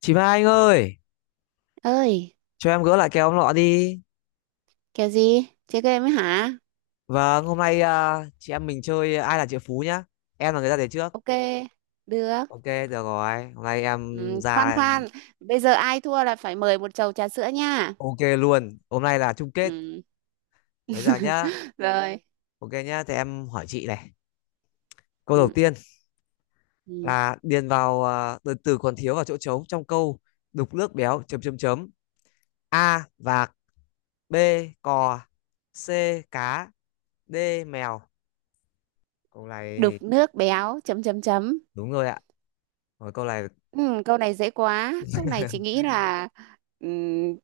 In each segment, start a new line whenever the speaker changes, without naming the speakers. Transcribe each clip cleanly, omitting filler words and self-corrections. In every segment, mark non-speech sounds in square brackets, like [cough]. Chị Mai Anh ơi,
Ơi?
cho em gỡ lại cái ông lọ đi.
Kèo gì, chơi game ấy hả?
Vâng, hôm nay chị em mình chơi ai là triệu phú nhá. Em là người ra đề trước.
Ok, được.
Ok, được rồi. Hôm nay em
Ừ, khoan
ra
khoan, bây giờ ai thua là phải mời một chầu trà sữa nha.
ok luôn. Hôm nay là chung kết.
Ừ.
Bây giờ nhá.
[laughs] Rồi.
Ok nhá, thì em hỏi chị này. Câu đầu
Ừ.
tiên
Ừ.
là điền vào à, từ từ còn thiếu vào chỗ trống trong câu đục nước béo chấm chấm chấm. A vạc, B cò, C cá, D mèo. Câu này
Đục
thì
nước béo chấm chấm chấm.
đúng rồi ạ. Rồi câu này
Ừ, Câu này dễ quá, câu này chị nghĩ là, ừ,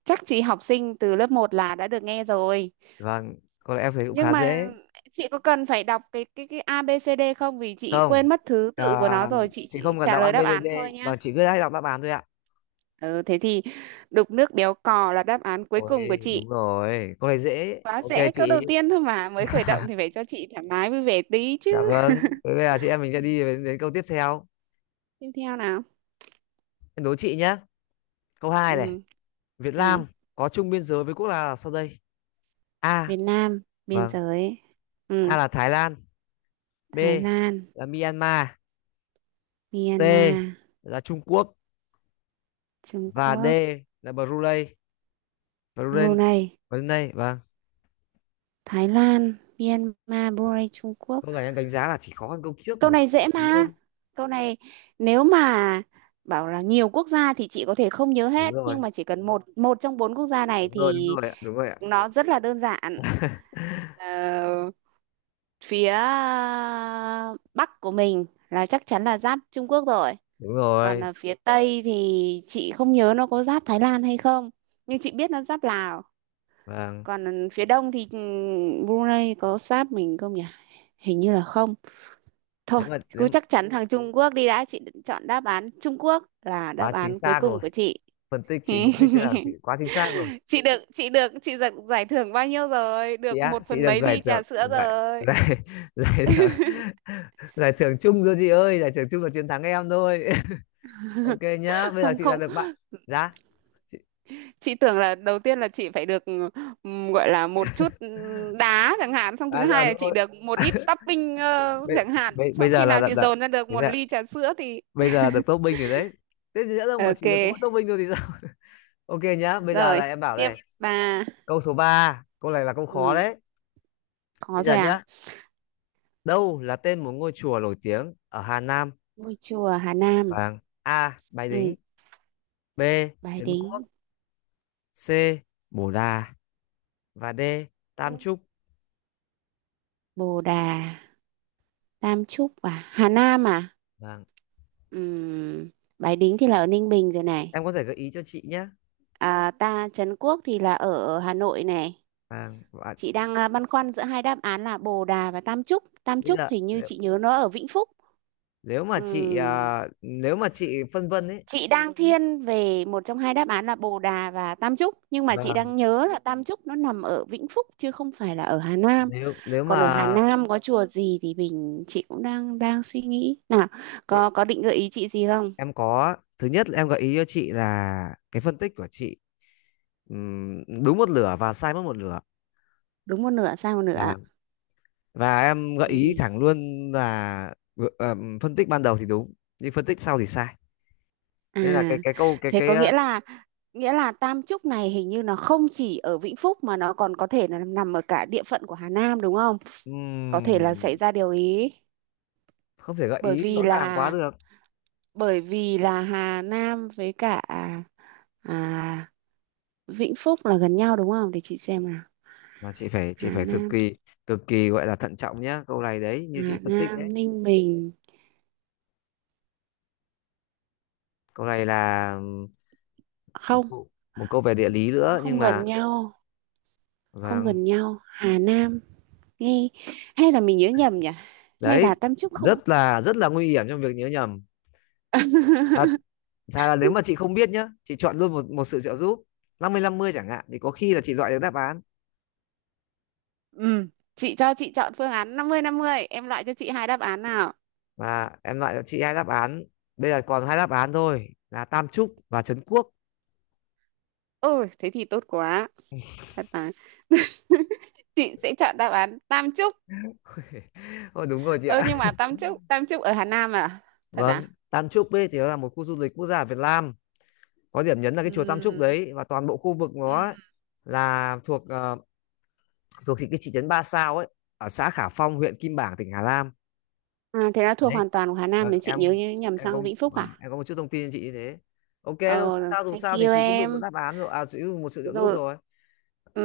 chắc chị học sinh từ lớp một là đã được nghe rồi.
vâng, câu này em thấy cũng
Nhưng
khá
mà
dễ.
chị có cần phải đọc cái A B C D không, vì chị
Không
quên mất thứ
à,
tự của nó rồi, chị
chị
chị
không cần
trả
đọc a
lời đáp
ABCD
án thôi.
và chị cứ hay đọc đáp án thôi ạ.
Ừ, thế thì đục nước béo cò là đáp án cuối cùng của
Ôi
chị.
đúng rồi, câu này dễ,
Quá
ok
dễ, câu đầu
chị.
tiên thôi mà, mới khởi động thì
[laughs]
phải cho chị thoải mái vui vẻ tí chứ.
Dạ vâng, thế bây giờ chị em mình sẽ
Ừ,
đi đến câu tiếp theo.
tiếp theo nào.
Em đố chị nhé, câu hai này:
Ừ.
Việt
Ừ.
Nam có chung biên giới với quốc gia nào sau đây? A
Việt Nam, biên
vâng,
giới.
A
Ừ.
là Thái Lan, B
Thái Lan,
là Myanmar, C
Myanmar,
là Trung Quốc
Trung
và D
Quốc,
là Brunei. Brunei.
Brunei.
Brunei vâng.
Thái Lan, Myanmar, Brunei, Trung Quốc.
Câu này em đánh giá là chỉ khó hơn câu trước
Câu
một
này dễ
tí
mà.
thôi.
Câu này nếu mà bảo là nhiều quốc gia thì chị có thể không nhớ
Đúng
hết,
rồi,
nhưng mà chỉ cần một một trong bốn quốc gia này
đúng rồi đúng
thì
rồi ạ, đúng rồi ạ.
nó rất là đơn giản. Ờ, phía Bắc của mình là chắc chắn là giáp Trung Quốc rồi.
Đúng
Còn
rồi
ở phía Tây thì chị không nhớ nó có giáp Thái Lan hay không. Nhưng chị biết nó giáp Lào.
vâng.
Còn phía Đông thì, Brunei có giáp mình không nhỉ? Hình như là không. Thôi,
nếu mà nếu
cứ
mà
chắc chắn thằng Trung Quốc đi đã, chị định chọn đáp án Trung Quốc là đáp
quá chính
án cuối
xác
cùng
rồi.
của chị.
Phân tích, chị phân tích thế là chị
[laughs]
quá chính xác rồi.
Chị được, chị được, chị giật giải thưởng bao nhiêu rồi?
Chị
Được
á,
một
chị
phần
được
mấy
giải
ly
thưởng,
trà sữa
giải
rồi.
giải [laughs] giải thưởng, giải thưởng chung rồi chị ơi, giải thưởng chung là chiến thắng em thôi. [laughs] Ok nhá,
[laughs]
bây giờ
Không
chị đã
không,
được bạn giá chị...
chị tưởng là đầu tiên là chị phải được gọi là một chút đá chẳng hạn, xong thứ
À, à
hai là
đúng
chị
rồi,
được một ít topping
bây,
chẳng hạn,
bây, bây
xong
giờ
khi
là
nào chị dồn ra được
thế
một
nè,
ly trà sữa thì
bây
[laughs]
giờ được top binh rồi đấy. Thế thì nữa đâu mà chỉ
ok.
được có mỗi top binh thôi thì sao. [laughs] Ok nhá, bây giờ
Rồi,
là em bảo
tiếp
này,
bà.
câu số 3. Câu này là câu khó
Ừ,
đấy.
có
Bây giờ
rồi à?
nhá, đâu là tên một ngôi chùa nổi tiếng ở Hà Nam?
Ngôi chùa Hà Nam,
Vâng. A. Bái Đính.
ừ,
B.
Bái
Trấn Quốc.
Đính,
C. Bồ Đà. Và D. Tam Trúc.
Bồ Đà, Tam Chúc à, Hà Nam à?
Vâng.
Ừm, Bái Đính thì là ở Ninh Bình rồi này.
Em có thể gợi ý cho chị nhé.
À, ta Trấn Quốc thì là ở Hà Nội này.
Vâng. Và
Chị đang băn khoăn giữa hai đáp án là Bồ Đà và Tam Chúc. Tam
bây
Chúc
giờ
hình như
nếu,
chị nhớ nó ở Vĩnh Phúc.
nếu mà chị
Ừm,
nếu mà chị phân vân ấy.
chị đang thiên về một trong hai đáp án là Bồ Đà và Tam Chúc, nhưng mà chị
Vâng.
đang nhớ là Tam Chúc nó nằm ở Vĩnh Phúc chứ không phải là ở Hà Nam.
Nếu nếu
Còn
mà
ở Hà Nam có chùa gì thì mình chị cũng đang đang suy nghĩ. Nào, có định gợi ý chị gì không?
em có thứ nhất là em gợi ý cho chị là cái phân tích của chị đúng một lửa và sai mất một lửa.
Đúng một nửa sai một nửa.
Vâng. Và em gợi ý
Ừ.
thẳng luôn là ờ, phân tích ban đầu thì đúng nhưng phân tích sau thì sai. Nên là cái
À,
cái câu cái
thế
cái
có
ờ,
nghĩa là Tam Trúc này hình như nó không chỉ ở Vĩnh Phúc mà nó còn có thể là nằm ở cả địa phận của Hà Nam đúng không? Có thể là xảy
Ừm,
ra điều ý,
không thể gợi
bởi
ý rõ
vì
ràng quá
là
được,
bởi vì là Hà Nam với cả à, Vĩnh Phúc là gần nhau đúng không? Để chị xem nào.
mà chị phải
Hà
cực
Nam,
kỳ, cực kỳ gọi là thận trọng nhá câu này đấy, như
Hà
chị phân tích
Nam,
đấy.
Ninh Bình,
Câu này là một
không,
câu, một câu về địa lý
nó
nữa nhưng
không
mà
gần nhau, không
vâng
gần nhau. Hà Nam, nghe, hay là mình nhớ nhầm nhỉ, hay
đấy,
là Tam Trúc không.
rất là nguy hiểm trong việc nhớ nhầm. Thật
[laughs]
ra là nếu mà chị không biết nhá, chị chọn luôn một một sự trợ giúp năm mươi chẳng hạn, thì có khi là chị loại được đáp án
Ừ. Chị cho chị chọn phương án năm mươi năm mươi, em loại cho chị hai đáp án nào.
và em loại cho chị hai đáp án. Bây giờ còn hai đáp án thôi là Tam Trúc và Trấn Quốc.
Ôi thế thì tốt quá. Thật mà. [laughs] Chị sẽ chọn đáp án Tam Trúc.
[laughs] Ôi, đúng rồi chị
Ơ
ạ.
nhưng mà Tam Trúc, Tam Trúc ở Hà Nam à? Thật à?
Vâng, Tam Chúc ấy thì nó là một khu du lịch quốc gia ở Việt Nam. Có điểm nhấn là cái chùa Tam Chúc
Ừm.
đấy, và toàn bộ khu vực nó ấy là thuộc thuộc thị cái thị trấn Ba Sao ấy, ở xã Khả Phong, huyện Kim Bảng, tỉnh Hà Nam.
À, thế là thuộc
Đấy,
hoàn toàn của Hà Nam
vâng
thì chị nhớ nhầm
em có
sang Vĩnh Phúc à?
vâng, em có một chút thông tin cho chị như thế. Ok thôi,
Ờ,
không sao, dù
thank
sao thì
you
chị cũng được một
em.
đáp án rồi, à chị cũng được một sự trợ giúp
Rồi,
rồi.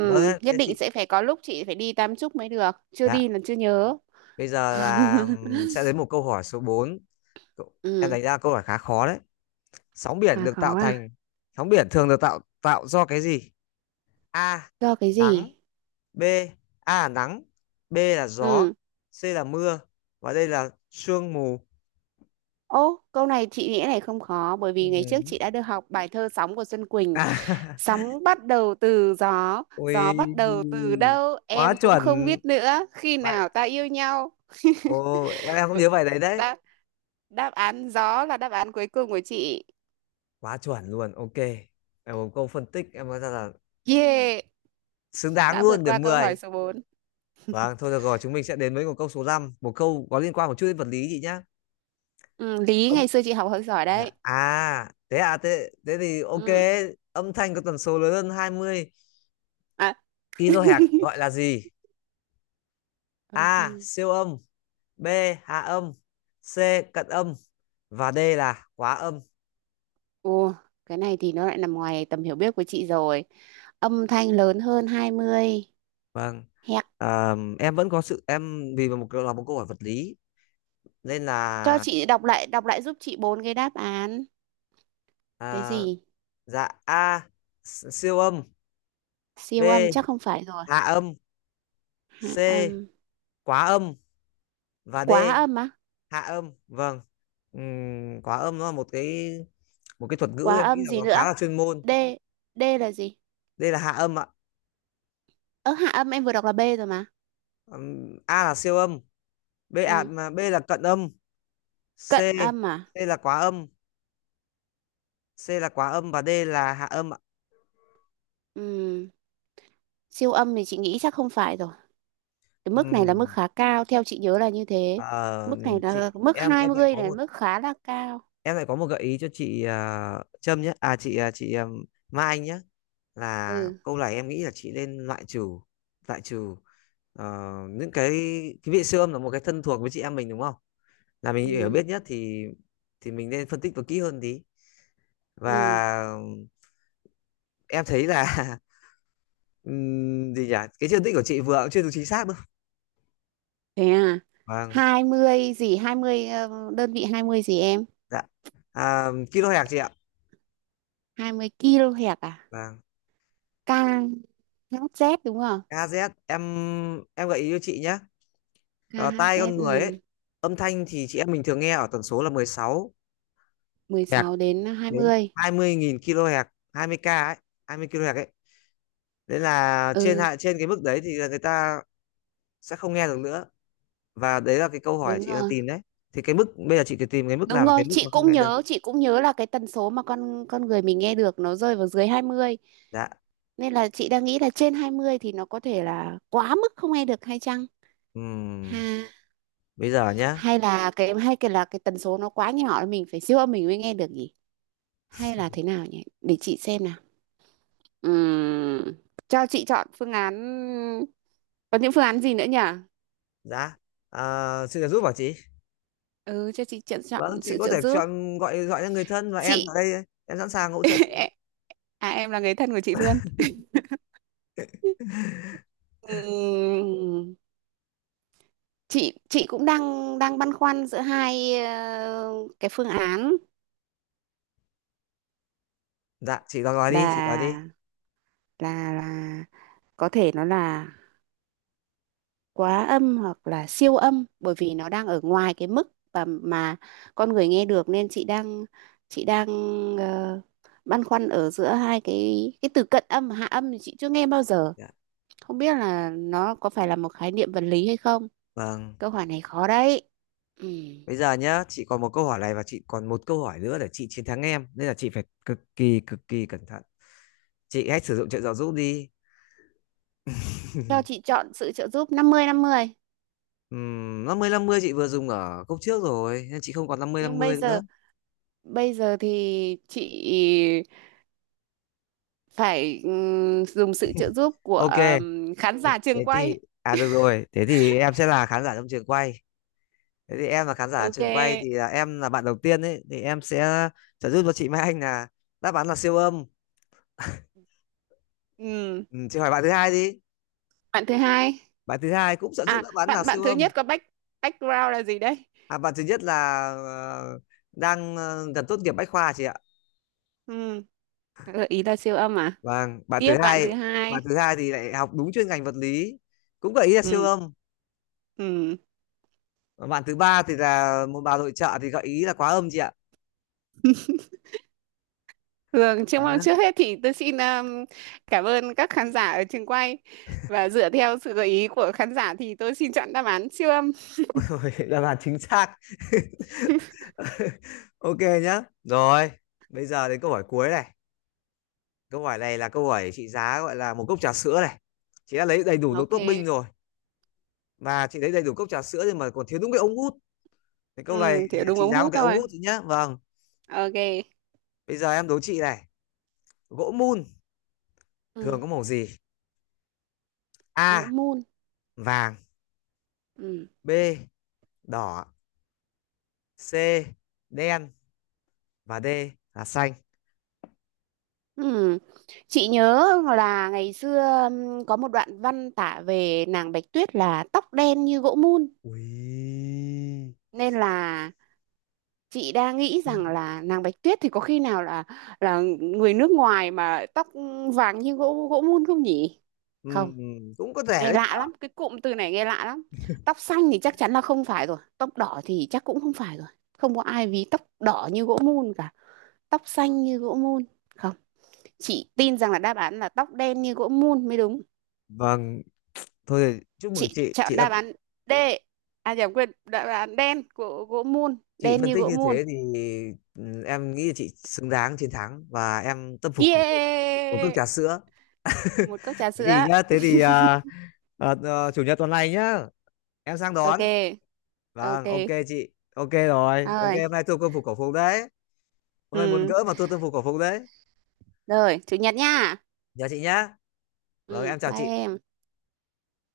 Vâng, thế
nhất
thế
định
chị.
sẽ phải có lúc chị phải đi Tam Trúc mới được, chưa
Dạ,
đi là chưa nhớ.
bây giờ là
[laughs]
sẽ đến một câu hỏi số bốn. Cậu- em
Ừ.
đánh ra câu hỏi khá khó đấy. Sóng biển
Hà,
được tạo
khó à?
thành, sóng biển thường được tạo tạo do cái gì? A
Do cái
nắng,
gì?
B, A là nắng, B là gió,
Ừ.
C là mưa và đây là sương mù.
Ô, câu này chị nghĩ này không khó, bởi
Ừ.
vì ngày trước chị đã được học bài thơ Sóng của Xuân Quỳnh.
À, [laughs]
Sóng bắt đầu từ gió, gió bắt
ui
đầu từ đâu
quá
em cũng
chuẩn
không biết nữa, khi
vậy.
nào ta yêu nhau.
Ồ em cũng nhớ
Vậy-
bài đấy đấy,
đáp đáp án gió là đáp án cuối cùng của chị.
quá chuẩn luôn ok. Em một câu phân tích em nói ra là
Yeah,
xứng đáng
đã vượt
luôn
qua
điểm
câu hỏi
10.
số 4.
Vâng, thôi được rồi, chúng mình sẽ đến với một câu số 5, một câu có liên quan một chút đến vật lý chị nhá.
Ừ, Lý
Âm-
ngày xưa chị học hơi giỏi
dạ.
đấy.
Thế thì ok.
Ừ.
Âm thanh có tần số lớn hơn hai mươi
À. [laughs]
kilohertz gọi là gì?
Âm
A.
thanh.
Siêu âm. B. Hạ âm. C. Cận âm. Và D là quá âm.
Ồ, cái này thì nó lại nằm ngoài tầm hiểu biết của chị rồi. Âm thanh lớn hơn 20
Vâng
Hẹt.
em vẫn có sự em vì một là một câu hỏi vật lý nên
Cho
là
chị đọc lại giúp chị bốn cái đáp án. Cái
à,
gì?
dạ A siêu âm,
Siêu âm
B
chắc không phải rồi.
hạ âm,
Hạ
C
âm.
quá âm và D
Quá âm á?
hạ âm vâng. Quá âm nó là một cái, một cái thuật ngữ
Quá
em nghĩ
âm
là
gì
nó khá
nữa?
là chuyên môn.
D. D là gì?
Đây là hạ âm ạ.
Ơ hạ âm em vừa đọc là B rồi mà.
A là siêu âm, B à,
Ừ.
mà B là cận âm, C,
Cận âm à?
C là quá âm, C là quá âm và D là hạ âm ạ.
Ừ. Siêu âm thì chị nghĩ chắc không phải rồi. Cái
Ừ.
mức này là mức khá cao theo chị nhớ là như thế.
Ờ,
Mức này là
chị
mức hai
lại
mươi
có
này,
một,
mức khá là cao.
em lại có một gợi ý cho chị ờ, Trâm nhé à chị ờ, Mai Anh nhé, là
Ừ.
câu này em nghĩ là chị nên loại trừ, loại trừ ờ, những cái vị siêu âm là một cái thân thuộc với chị em mình đúng không, là mình hiểu
Ừ.
biết nhất thì mình nên phân tích và kỹ hơn tí.
Ừ.
Và em thấy là [laughs] gì nhỉ, cái phân tích của chị vừa cũng chưa được chính xác đâu.
Thế à?
Vâng.
Hai mươi gì? Hai mươi đơn vị 20 gì em?
Dạ kim loại hạt chị ạ.
20 kHz kilohertz à?
Vâng
KHZ đúng không?
KZ. Em em gợi ý cho chị nhé. Ờ, tai con
KHZ.
người
Ừ.
ấy, âm thanh thì chị em mình thường nghe ở tần số là 16
mười
Hz
sáu đến hai
đến
mươi
20.000 kHz, hai mươi k ấy, 20 kHz ấy. Đấy là trên
Ừ
hạ trên cái mức đấy thì là người ta sẽ không nghe được nữa, và đấy là cái câu hỏi
đúng
chị đang
rồi,
tìm đấy. Thì cái mức bây giờ chị cứ tìm cái mức
đúng
nào là
rồi.
cái mức
Chị
mà không
cũng
nghe được.
nhớ, chị cũng nhớ là cái tần số mà con người mình nghe được nó rơi vào dưới 20,
Dạ.
nên là chị đang nghĩ là trên 20 thì nó có thể là quá mức không nghe được hay chăng. Ha,
Ừm, bây giờ nhá,
hay là cái, hay cái là cái tần số nó quá nhỏ mình phải siêu âm mình mới nghe được nhỉ. Hay là thế nào nhỉ, để chị xem nào. Ừm, cho chị chọn phương án, có những phương án gì nữa nhỉ.
dạ xin được giúp bảo chị.
Ừ, cho chị chọn chọn
Vâng chị
sự
có
trợ
thể
giúp.
chọn, gọi gọi cho người thân, và em
Chị.
ở đây em sẵn sàng hỗ trợ chị.
[laughs] À em là người thân của chị luôn. Ừm, chị cũng đang đang băn khoăn giữa hai cái phương án
Dạ chị gọi gọi đi, chị gọi đi.
là, là có thể nó là quá âm hoặc là siêu âm bởi vì nó đang ở ngoài cái mức và mà con người nghe được, nên chị đang, chị đang ờ, băn khoăn ở giữa hai cái từ cận âm và hạ âm thì chị chưa nghe bao giờ,
Dạ.
không biết là nó có phải là một khái niệm vật lý hay không.
Vâng
Câu hỏi này khó đấy. Ừ.
bây giờ nhá, chị còn một câu hỏi này và chị còn một câu hỏi nữa để chị chiến thắng em, nên là chị phải cực kỳ, cực kỳ cẩn thận. Chị hãy sử dụng trợ giáo giúp đi.
Cho chị chọn sự trợ giúp năm mươi năm mươi.
Năm mươi chị vừa dùng ở khúc trước rồi nên chị không còn năm
Nhưng bây
mươi nữa.
giờ, thì chị phải dùng sự trợ giúp của
Ok
khán giả trường
thế
quay.
thì à, được rồi, thế thì em sẽ là khán giả trong trường quay. Thế thì em là khán giả
Ok.
trường quay thì là em là bạn đầu tiên ấy, thì em sẽ trợ giúp cho chị Mai Anh là đáp án là siêu âm.
Ừ.
Ừ, chị hỏi bạn thứ hai đi.
Bạn thứ hai.
Bạn thứ hai cũng sợ giúp
À,
đáp án là
bạn bạn
siêu
thứ
âm.
nhất có background là gì đấy?
À, bạn thứ nhất là ờ, đang gần tốt nghiệp bách khoa chị ạ.
Ừ. Gợi ý là siêu âm à?
Vâng, bạn
Tiếp
thứ
bạn thứ
hai,
hai.
thì lại học đúng chuyên ngành vật lý, cũng gợi ý là siêu
Ừ.
âm.
Ừ.
Và bạn thứ ba thì là một bà nội trợ thì gợi ý là quá âm chị ạ.
Thường trước
Nhá.
trước hết thì tôi xin cảm ơn các khán giả ở trường quay, và dựa theo sự gợi ý của khán giả thì tôi xin chọn đáp án siêu âm.
[laughs] Ôi, đáp án chính xác. [laughs] Ok nhá. Rồi, bây giờ đến câu hỏi cuối này. Câu hỏi này là câu hỏi trị giá gọi là một cốc trà sữa này. Chị đã lấy đầy đủ đồ
Ok.
tốt binh rồi. Và chị lấy đầy đủ cốc trà sữa nhưng mà còn thiếu đúng cái ống hút. Cái câu này
Ừ,
thì
thì đúng
trị
ống
giá một
hút
cái ống
thôi.
hút thôi nhá. Vâng.
Ok.
Bây giờ em đố chị này. Gỗ mun thường
Ừ,
có màu gì?
gỗ
A.
mun.
Vàng.
Ừ.
B. Đỏ. C. Đen. Và D là xanh.
Ừ. Chị nhớ là ngày xưa có một đoạn văn tả về nàng Bạch Tuyết là tóc đen như gỗ mun,
Ui.
nên là chị đang nghĩ rằng là nàng Bạch Tuyết thì có khi nào là người nước ngoài mà tóc vàng như gỗ gỗ mun không nhỉ? Không,
Ừm, cũng có thể
nghe
đấy.
lạ lắm, cái cụm từ này nghe lạ lắm. Tóc xanh thì chắc chắn là không phải rồi, tóc đỏ thì chắc cũng không phải rồi. Không có ai ví tóc đỏ như gỗ mun cả, tóc xanh như gỗ mun. Không, chị tin rằng là đáp án là tóc đen như gỗ mun mới đúng.
Vâng. Thôi thì chúc mừng
Chị
chị.
chọn
Chị đã,
đáp án D, à nhầm, quên, đáp án đen của gỗ mun,
chị
đen
phân
như
tích
gỗ
như
mun.
thế thì em nghĩ là chị xứng đáng chiến thắng và em tâm phục khẩu phục. Một cốc
Yeah,
trà sữa.
một cốc trà
Thế
sữa.
thì nhá, thế thì à, chủ nhật tuần này nhá. Em sang đón.
Ok.
Vâng,
Ok
ok chị. Ok rồi. Ok,
rồi.
hôm nay thua quân phục cổ phục đấy. Hôm nay muốn
Ừ.
gỡ mà thua quân phục cổ phục đấy.
Rồi, chủ nhật nha.
Nhớ chị nhá.
Ừ,
Rồi, em chào
bye
chị.
em.